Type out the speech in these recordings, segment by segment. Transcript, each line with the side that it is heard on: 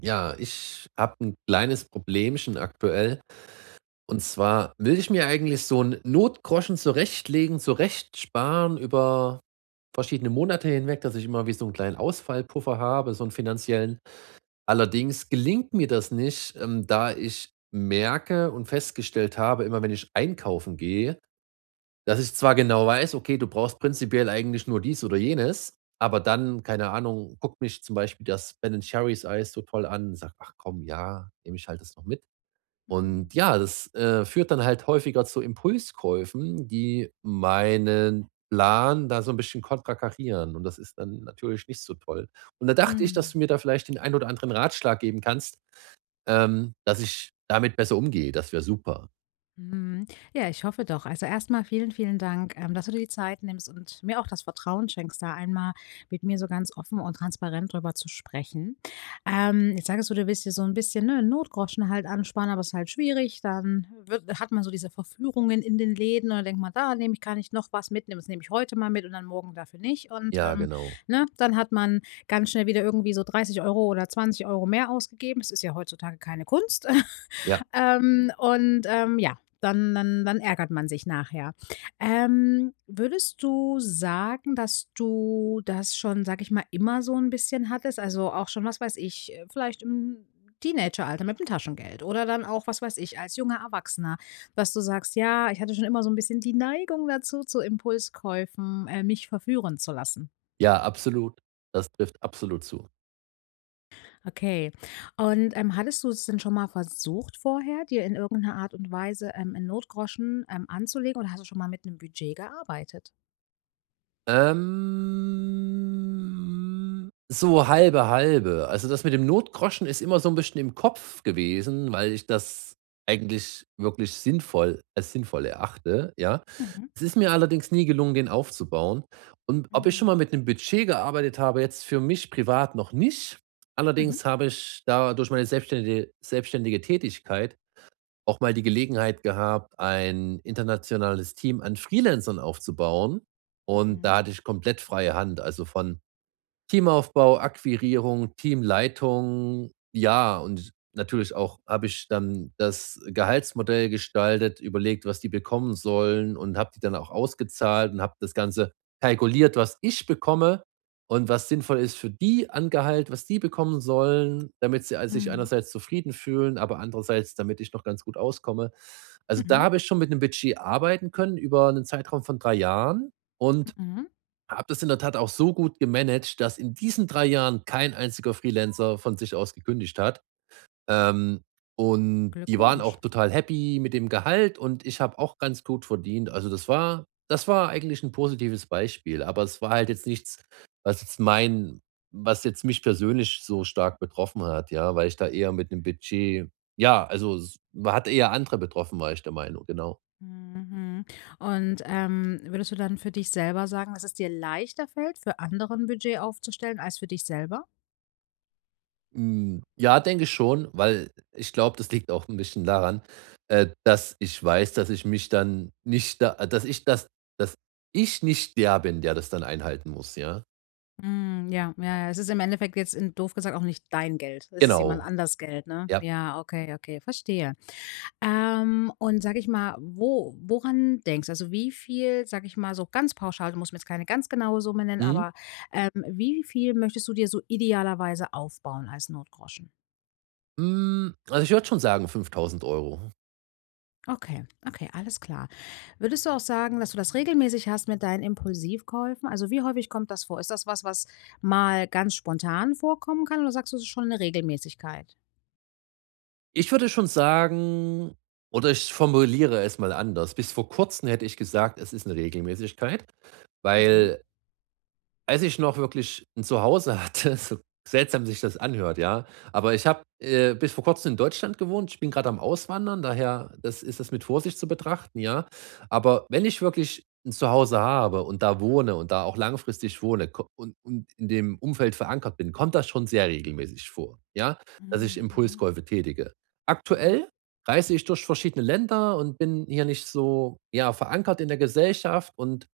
right: Ja, ich habe ein kleines Problemchen aktuell. Und zwar will ich mir eigentlich so 'n Notgroschen zurechtlegen, zurechtsparen über verschiedene Monate hinweg, dass ich immer wie so einen kleinen Ausfallpuffer habe, so einen finanziellen. Allerdings gelingt mir das nicht, da ich merke und festgestellt habe, immer wenn ich einkaufen gehe, dass ich zwar genau weiß, okay, du brauchst prinzipiell eigentlich nur dies oder jenes, aber dann, keine Ahnung, guckt mich zum Beispiel das Ben& Jerry's Eis so toll an und sagt: „Ach komm, ja, nehme ich halt das noch mit.“
left: Mhm.
right: Und ja, das, führt dann halt häufiger zu Impulskäufen, die meinen Plan da so ein bisschen konterkarieren und das ist dann natürlich nicht so toll. Und da dachte ich, dass
left: Mhm.
right: du mir da vielleicht den ein oder anderen Ratschlag geben kannst, dass ich damit besser umgehe. Das wäre super.
left: Mhm. Ja, ich hoffe doch. Also erstmal vielen, vielen Dank, dass du dir die Zeit nimmst und mir auch das Vertrauen schenkst, da einmal mit mir so ganz offen und transparent drüber zu sprechen. Jetzt sagst du, du willst dir so ein bisschen, ne, 'n Notgroschen halt ansparen, aber es ist halt schwierig. Dann wird hat man so diese Verführungen in den Läden und dann denkt man: „Da nehme ich kann ich noch was mitnehmen. Das nehme ich heute mal mit und dann morgen dafür nicht.“ Und,
right: Ja, genau.
left: ne, dann hat man ganz schnell wieder irgendwie so 30 Euro oder 20 Euro mehr ausgegeben. Das ist ja heutzutage keine Kunst.
right: Ja.
left: Und, ja, dann ärgert man sich nachher. Würdest du sagen, dass du das schon, sage ich mal, immer so ein bisschen hattest? Also, auch schon, was weiß ich, vielleicht im Teenageralter mit dem Taschengeld oder dann auch, was weiß ich, als junger Erwachsener, dass du sagst: „Ja, ich hatte schon immer so ein bisschen die Neigung dazu, zu Impulskäufen, mich verführen zu lassen.“
right: Ja, absolut. Das trifft absolut zu.
left: Okay. Und, hattest du es denn schon mal versucht vorher, dir in irgendeiner Art und Weise, 'n Notgroschen, anzulegen oder hast du schon mal mit einem Budget gearbeitet?
right: So halbe, halbe. Also das mit dem Notgroschen ist immer so ein bisschen im Kopf gewesen, weil ich das eigentlich wirklich sinnvoll als sinnvoll erachte, ja.
left: Mhm.
right: Es ist mir allerdings nie gelungen, den aufzubauen. Und ob ich schon mal
left: Mhm.
right: mit einem Budget gearbeitet habe, jetzt für mich privat noch nicht.
left: Mhm.
right: Allerdings habe ich da durch meine selbstständige Tätigkeit auch mal die Gelegenheit gehabt, ein internationales Team an Freelancern aufzubauen und
left: Mhm.
right: da hatte ich komplett freie Hand. Also, von Teamaufbau, Akquirierung, Teamleitung, ja, und natürlich auch habe ich dann das Gehaltsmodell gestaltet, überlegt, was die bekommen sollen und habe die dann auch ausgezahlt und habe das Ganze kalkuliert, was ich bekomme und was sinnvoll ist für die an Gehalt, was die bekommen sollen, damit sie sich
left: Mhm.
right: einerseits zufrieden fühlen, aber andererseits, damit ich noch ganz gut auskomme. Also da
left: Mhm.
right: habe ich schon mit einem Budget arbeiten können über einen Zeitraum von 3 Jahren und
left: Mhm.
right: habe das in der Tat auch so gut gemanagt, dass in diesen 3 Jahren kein einziger Freelancer von sich aus gekündigt hat. Ähm, und die waren auch
left: Glückwunsch.
right: total happy mit dem Gehalt und ich habe auch ganz gut verdient. Also, das war eigentlich ein positives Beispiel, aber es war halt jetzt nichts, was jetzt mein was jetzt mich persönlich so stark betroffen hat, ja, weil ich da eher mit 'nem Budget ja, also, es hat eher andere betroffen, war ich der Meinung, genau.
left: Mhm. Und, würdest du dann für dich selber sagen, dass es dir leichter fällt, für andere 'n Budget aufzustellen als für dich selber?
right: Hm, ja, denke ich schon, weil ich glaube, das liegt auch ein bisschen daran, dass ich weiß, dass ich mich dann nicht da, dass ich nicht der bin, der das dann einhalten muss, ja?
left: Mhm, ja, ja, ja. Es ist im Endeffekt jetzt in doof gesagt auch nicht dein Geld. Es ist jemand
right: Genau,
left: anders Geld, ne?
right: ja.
left: Ja, okay, okay, verstehe. Und sag ich mal, wo woran denkst also, wie viel, sag ich mal, so ganz pauschal, du musst mir jetzt keine ganz genaue Summe nennen,
right: Mhm.
left: aber, wie viel möchtest du dir so idealerweise aufbauen als Notgroschen?
right: Hm, also, ich würde schon sagen 5.000 Euro.
left: Okay, okay, alles klar. Würdest du auch sagen, dass du das regelmäßig hast mit deinen Impulsivkäufen? Also wie häufig kommt das vor? Ist das was, was mal ganz spontan vorkommen kann oder sagst du, es ist schon eine Regelmäßigkeit?
right: Ich würde schon sagen oder ich formuliere es mal anders. Bis vor Kurzem hätte ich gesagt, es ist eine Regelmäßigkeit,
left: Mhm.
right: weil als ich noch wirklich ein Zuhause hatte, so seltsam sich das anhört, ja, aber ich habe, bis vor Kurzem in Deutschland gewohnt. Ich bin gerade am Auswandern, daher das ist das mit Vorsicht zu betrachten, ja. Aber wenn ich wirklich ein Zuhause habe und da wohne und da auch langfristig wohne ko und in dem Umfeld verankert bin, kommt das schon sehr regelmäßig vor, ja, dass ich
left: Mhm, mhm,
right: Impulskäufe tätige.
left: mhm,
right: Aktuell reise ich durch verschiedene Länder und bin hier nicht so, ja, verankert in der Gesellschaft und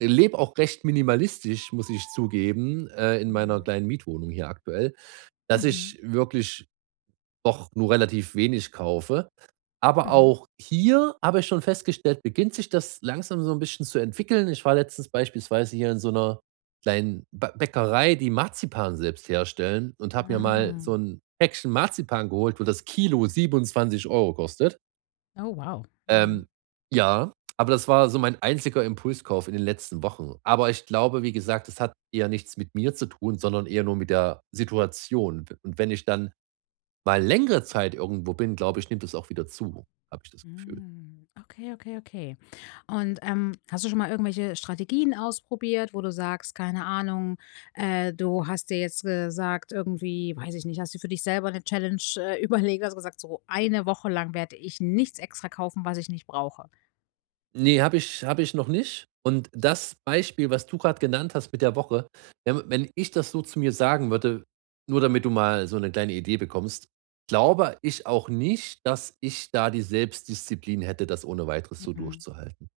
right: lebe auch recht minimalistisch, muss ich zugeben, in meiner
left: mhm,
right: kleinen Mietwohnung hier aktuell, dass
left: mhm,
right: ich wirklich doch nur relativ wenig kaufe. Aber
left: mhm,
right: auch hier habe ich schon festgestellt, beginnt sich das langsam so ein bisschen zu entwickeln. Ich war letztens beispielsweise hier in so einer kleinen Bä Bäckerei, die Marzipan selbst herstellen und habe mir mal so
left: mhm.
right: ein Päckchen Marzipan geholt, wo das Kilo 27 Euro kostet.
left: Oh, wow. Mhm.
right: Ähm, ja, aber das war so mein einziger Impulskauf in den letzten Wochen. Aber ich glaube, wie gesagt, das hat eher nichts mit mir zu tun, sondern eher nur mit der Situation. Und wenn ich dann mal längere Zeit irgendwo bin, glaube ich, nimmt es auch wieder zu, habe ich das Gefühl.
left: Hm, okay, okay, okay. Und, hast du schon mal irgendwelche Strategien ausprobiert, wo du sagst, keine Ahnung, du hast dir jetzt gesagt irgendwie, weiß ich nicht, hast du für dich selber eine Challenge, überlegt, hast gesagt: „So eine Woche lang werde ich nichts extra kaufen, was ich nicht brauche.“
right: Ne, habe ich noch nicht. Und das Beispiel, was du gerade genannt hast mit der Woche, wenn ich das so zu mir sagen würde, nur damit du mal so eine kleine Idee bekommst, glaube ich auch nicht, dass ich da die Selbstdisziplin hätte, das ohne Weiteres so
left: Mhm.
right: durchzuhalten.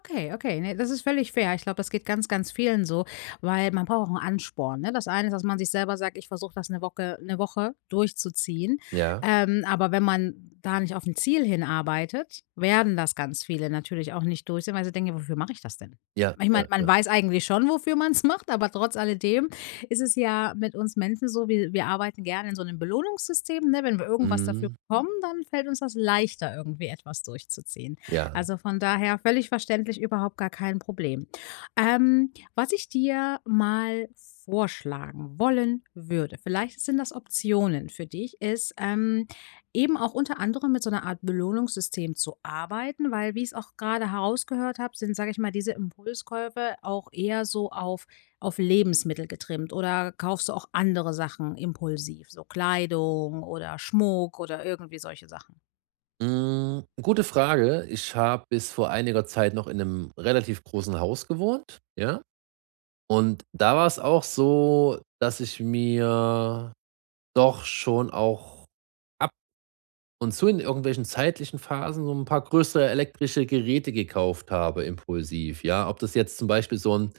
left: Okay, okay, ne, das ist völlig fair. Ich glaube, das geht ganz, ganz vielen so, weil man braucht auch einen Ansporn, ne? Das eine ist, dass man sich selber sagt: „Ich versuche das eine Woche 'ne Woche durchzuziehen.“
right: Ja,
left: Aber wenn man da nicht auf ein Ziel hinarbeitet, werden das ganz viele natürlich auch nicht durchziehen, weil sie denken: „Ja, wofür mache ich das denn?“
right: ja,
left: Ich
right: ja,
left: meine, man
right: ja.
left: weiß eigentlich schon, wofür man es macht, aber trotz alledem ist es ja mit uns Menschen so, wir arbeiten gerne in so einem Belohnungssystem, ne? Wenn wir irgendwas dafür
right: Mhm,
left: bekommen, dann fällt uns das leichter, irgendwie etwas durchzuziehen.
right: ja.
left: Also von daher völlig verständlich, überhaupt gar kein Problem. Was ich dir mal vorschlagen wollen würde, vielleicht sind das Optionen für dich, ist eben auch unter anderem mit so einer Art Belohnungssystem zu arbeiten, weil wie ich es auch gerade herausgehört habe, sind, sage ich mal, diese Impulskäufe auch eher so auf Lebensmittel getrimmt oder kaufst du auch andere Sachen impulsiv, so Kleidung oder Schmuck oder irgendwie solche Sachen.
right: Hm, gute Frage. Ich habe bis vor einiger Zeit noch in einem relativ großen Haus gewohnt, ja? Und da war es auch so, dass ich mir doch schon auch ab und zu in irgendwelchen zeitlichen Phasen so ein paar größere elektrische Geräte gekauft habe impulsiv, ja? Ob das jetzt zum Beispiel so ein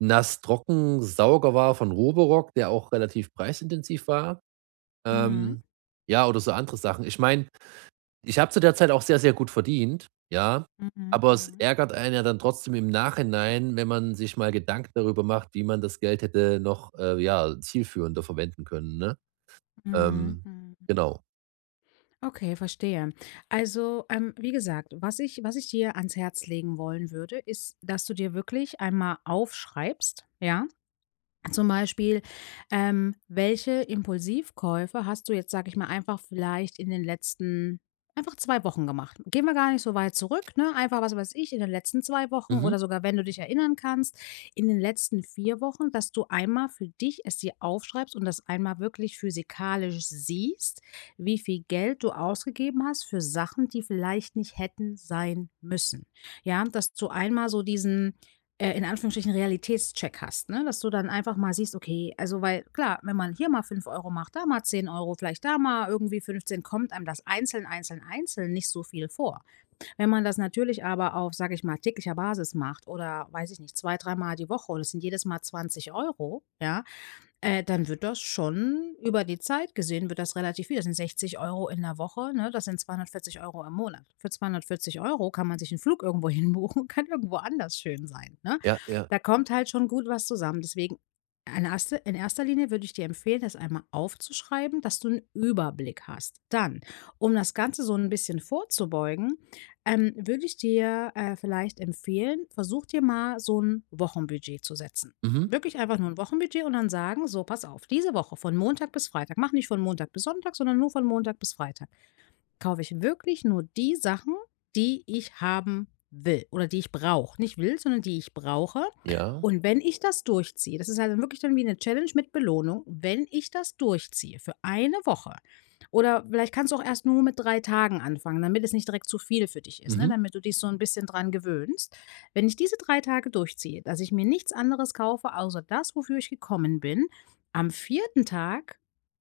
right: Nass-Trocken-Sauger war von Roborock, der auch relativ preisintensiv war,
left: Mhm.
right: ähm, ja, oder so andere Sachen. Ich meine, ich habe zu der Zeit auch sehr, sehr gut verdient, ja,
left: Mhm.
right: aber es
left: Mhm.
right: ärgert einen ja dann trotzdem im Nachhinein, wenn man sich mal Gedanken darüber macht, wie man das Geld hätte noch, ja, zielführender verwenden können, ne?
left: Mhm,
right: Ähm,
left: mhm.
right: genau.
left: Okay, verstehe. Also, wie gesagt, was ich dir ans Herz legen wollen würde, ist, dass du dir wirklich einmal aufschreibst, ja? Zum Beispiel, welche Impulsivkäufe hast du jetzt, sag ich mal, einfach vielleicht in den letzten einfach 2 Wochen gemacht? Gehen wir gar nicht so weit zurück, ne? Einfach, was weiß ich, in den letzten 2 Wochen
right: Mhm.
left: oder sogar, wenn du dich erinnern kannst, in den letzten 4 Wochen, dass du einmal für dich es dir aufschreibst und das einmal wirklich physikalisch siehst, wie viel Geld du ausgegeben hast für Sachen, die vielleicht nicht hätten sein müssen. Ja, dass du einmal so diesen in Anführungsstrichen Realitätscheck hast, ne? Dass du dann einfach mal siehst, okay, also weil klar, wenn man hier mal 5 Euro macht, da mal 10 Euro, vielleicht da mal irgendwie 15, kommt einem das einzeln, einzeln, einzeln nicht so viel vor. Wenn man das natürlich aber auf, sage ich mal, täglicher Basis macht oder weiß ich nicht, zwei, dreimal die Woche und es sind jedes Mal 20 Euro, ja, dann wird das schon über die Zeit gesehen wird das relativ viel. Das sind 60 Euro in der Woche, ne? Das sind 240 Euro im Monat. Für 240 Euro kann man sich einen Flug irgendwo hin kann irgendwo anders schön sein, ne?
right: Ja, ja.
left: Da kommt halt schon gut was zusammen. Deswegen in erster Linie würde ich dir empfehlen, das einmal aufzuschreiben, dass du einen Überblick hast. Dann, um das Ganze so ein bisschen vorzubeugen, würde ich dir, vielleicht empfehlen, versuch dir mal so ein Wochenbudget zu setzen.
right: Mhm.
left: Wirklich einfach nur ein Wochenbudget und dann sagen: „So, pass auf, diese Woche von Montag bis Freitag. Mach nicht von Montag bis Sonntag, sondern nur von Montag bis Freitag.“ Kaufe ich wirklich nur die Sachen, die ich haben will oder die ich brauche. Nicht will, sondern die ich brauche.
right: Ja.
left: Und wenn ich das durchziehe, das ist halt dann wirklich dann wie eine Challenge mit Belohnung, wenn ich das durchziehe für eine Woche oder vielleicht kannst du auch erst nur mit 3 Tagen anfangen, damit es nicht direkt zu viel für dich ist, ne,
right: Mhm.
left: damit du dich so ein bisschen dran gewöhnst. Wenn ich diese 3 Tage durchziehe, dass ich mir nichts anderes kaufe außer das, wofür ich gekommen bin, am vierten Tag,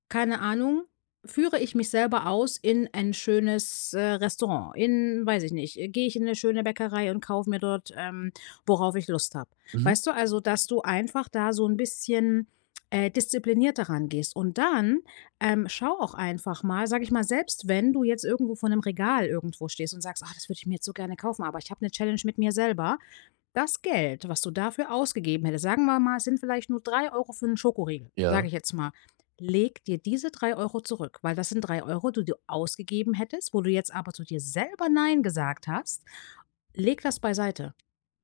left: keine Ahnung, führe ich mich selber aus in ein schönes, Restaurant, in weiß ich nicht, gehe ich in eine schöne Bäckerei und kaufe mir dort, worauf ich Lust habe.
right: Mhm.
left: Weißt du, also, dass du einfach da so ein bisschen, disziplinierter rangehst und dann, schau auch einfach mal, sag ich mal, selbst wenn du jetzt irgendwo vor einem Regal irgendwo stehst und sagst: ach das würde ich mir jetzt so gerne kaufen, aber ich habe eine Challenge mit mir selber“, das Geld, was du dafür ausgegeben hättest, sagen wir mal, es sind vielleicht nur 3 Euro für einen Schokoriegel, sage
right: Ja,
left: ich jetzt mal. Leg dir diese 3 Euro zurück, weil das sind 3 Euro, die du ausgegeben hättest, wo du jetzt aber zu dir selber „Nein“ gesagt hast. Leg das beiseite.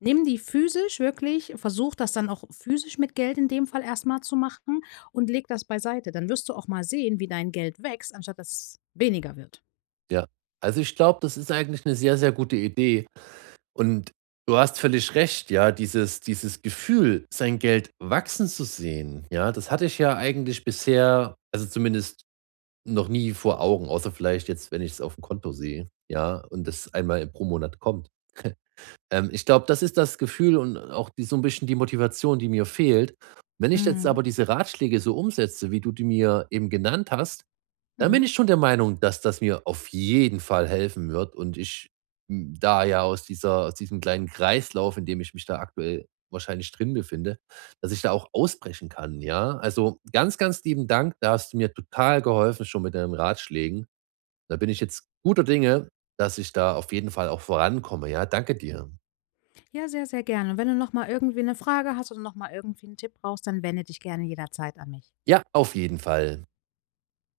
left: Nimm die physisch wirklich, versuch das dann auch physisch mit Geld in dem Fall erstmal zu machen und leg das beiseite. Dann wirst du auch mal sehen, wie dein Geld wächst, anstatt dass es weniger wird.
right: ja. Also, ich glaube, das ist eigentlich eine sehr, sehr gute Idee und du hast völlig recht, ja, dieses Gefühl, sein Geld wachsen zu sehen, ja, das hatte ich ja eigentlich bisher, also, zumindest noch nie vor Augen, außer vielleicht jetzt, wenn ich es auf dem Konto sehe, ja, und das einmal pro Monat kommt. Ich glaube, das ist das Gefühl und auch die so ein bisschen die Motivation, die mir fehlt. Wenn ich jetzt
left: Mhm.
right: aber diese Ratschläge so umsetze, wie du die mir eben genannt hast, dann bin
left: Mhm.
right: ich schon der Meinung, dass das mir auf jeden Fall helfen wird und ich, hm, da ja aus diesem kleinen Kreislauf, in dem ich mich da aktuell wahrscheinlich drin befinde, dass ich da auch ausbrechen kann, ja? Also, ganz, ganz lieben Dank. Da hast du mir total geholfen schon mit deinen Ratschlägen. Da bin ich jetzt guter Dinge, dass ich da auf jeden Fall auch vorankomme, ja? Danke dir.
left: Ja, sehr, sehr gerne. Und wenn du noch mal irgendwie eine Frage hast oder noch mal irgendwie einen Tipp brauchst, dann wende dich gerne jederzeit an mich.
right: Ja, auf jeden Fall.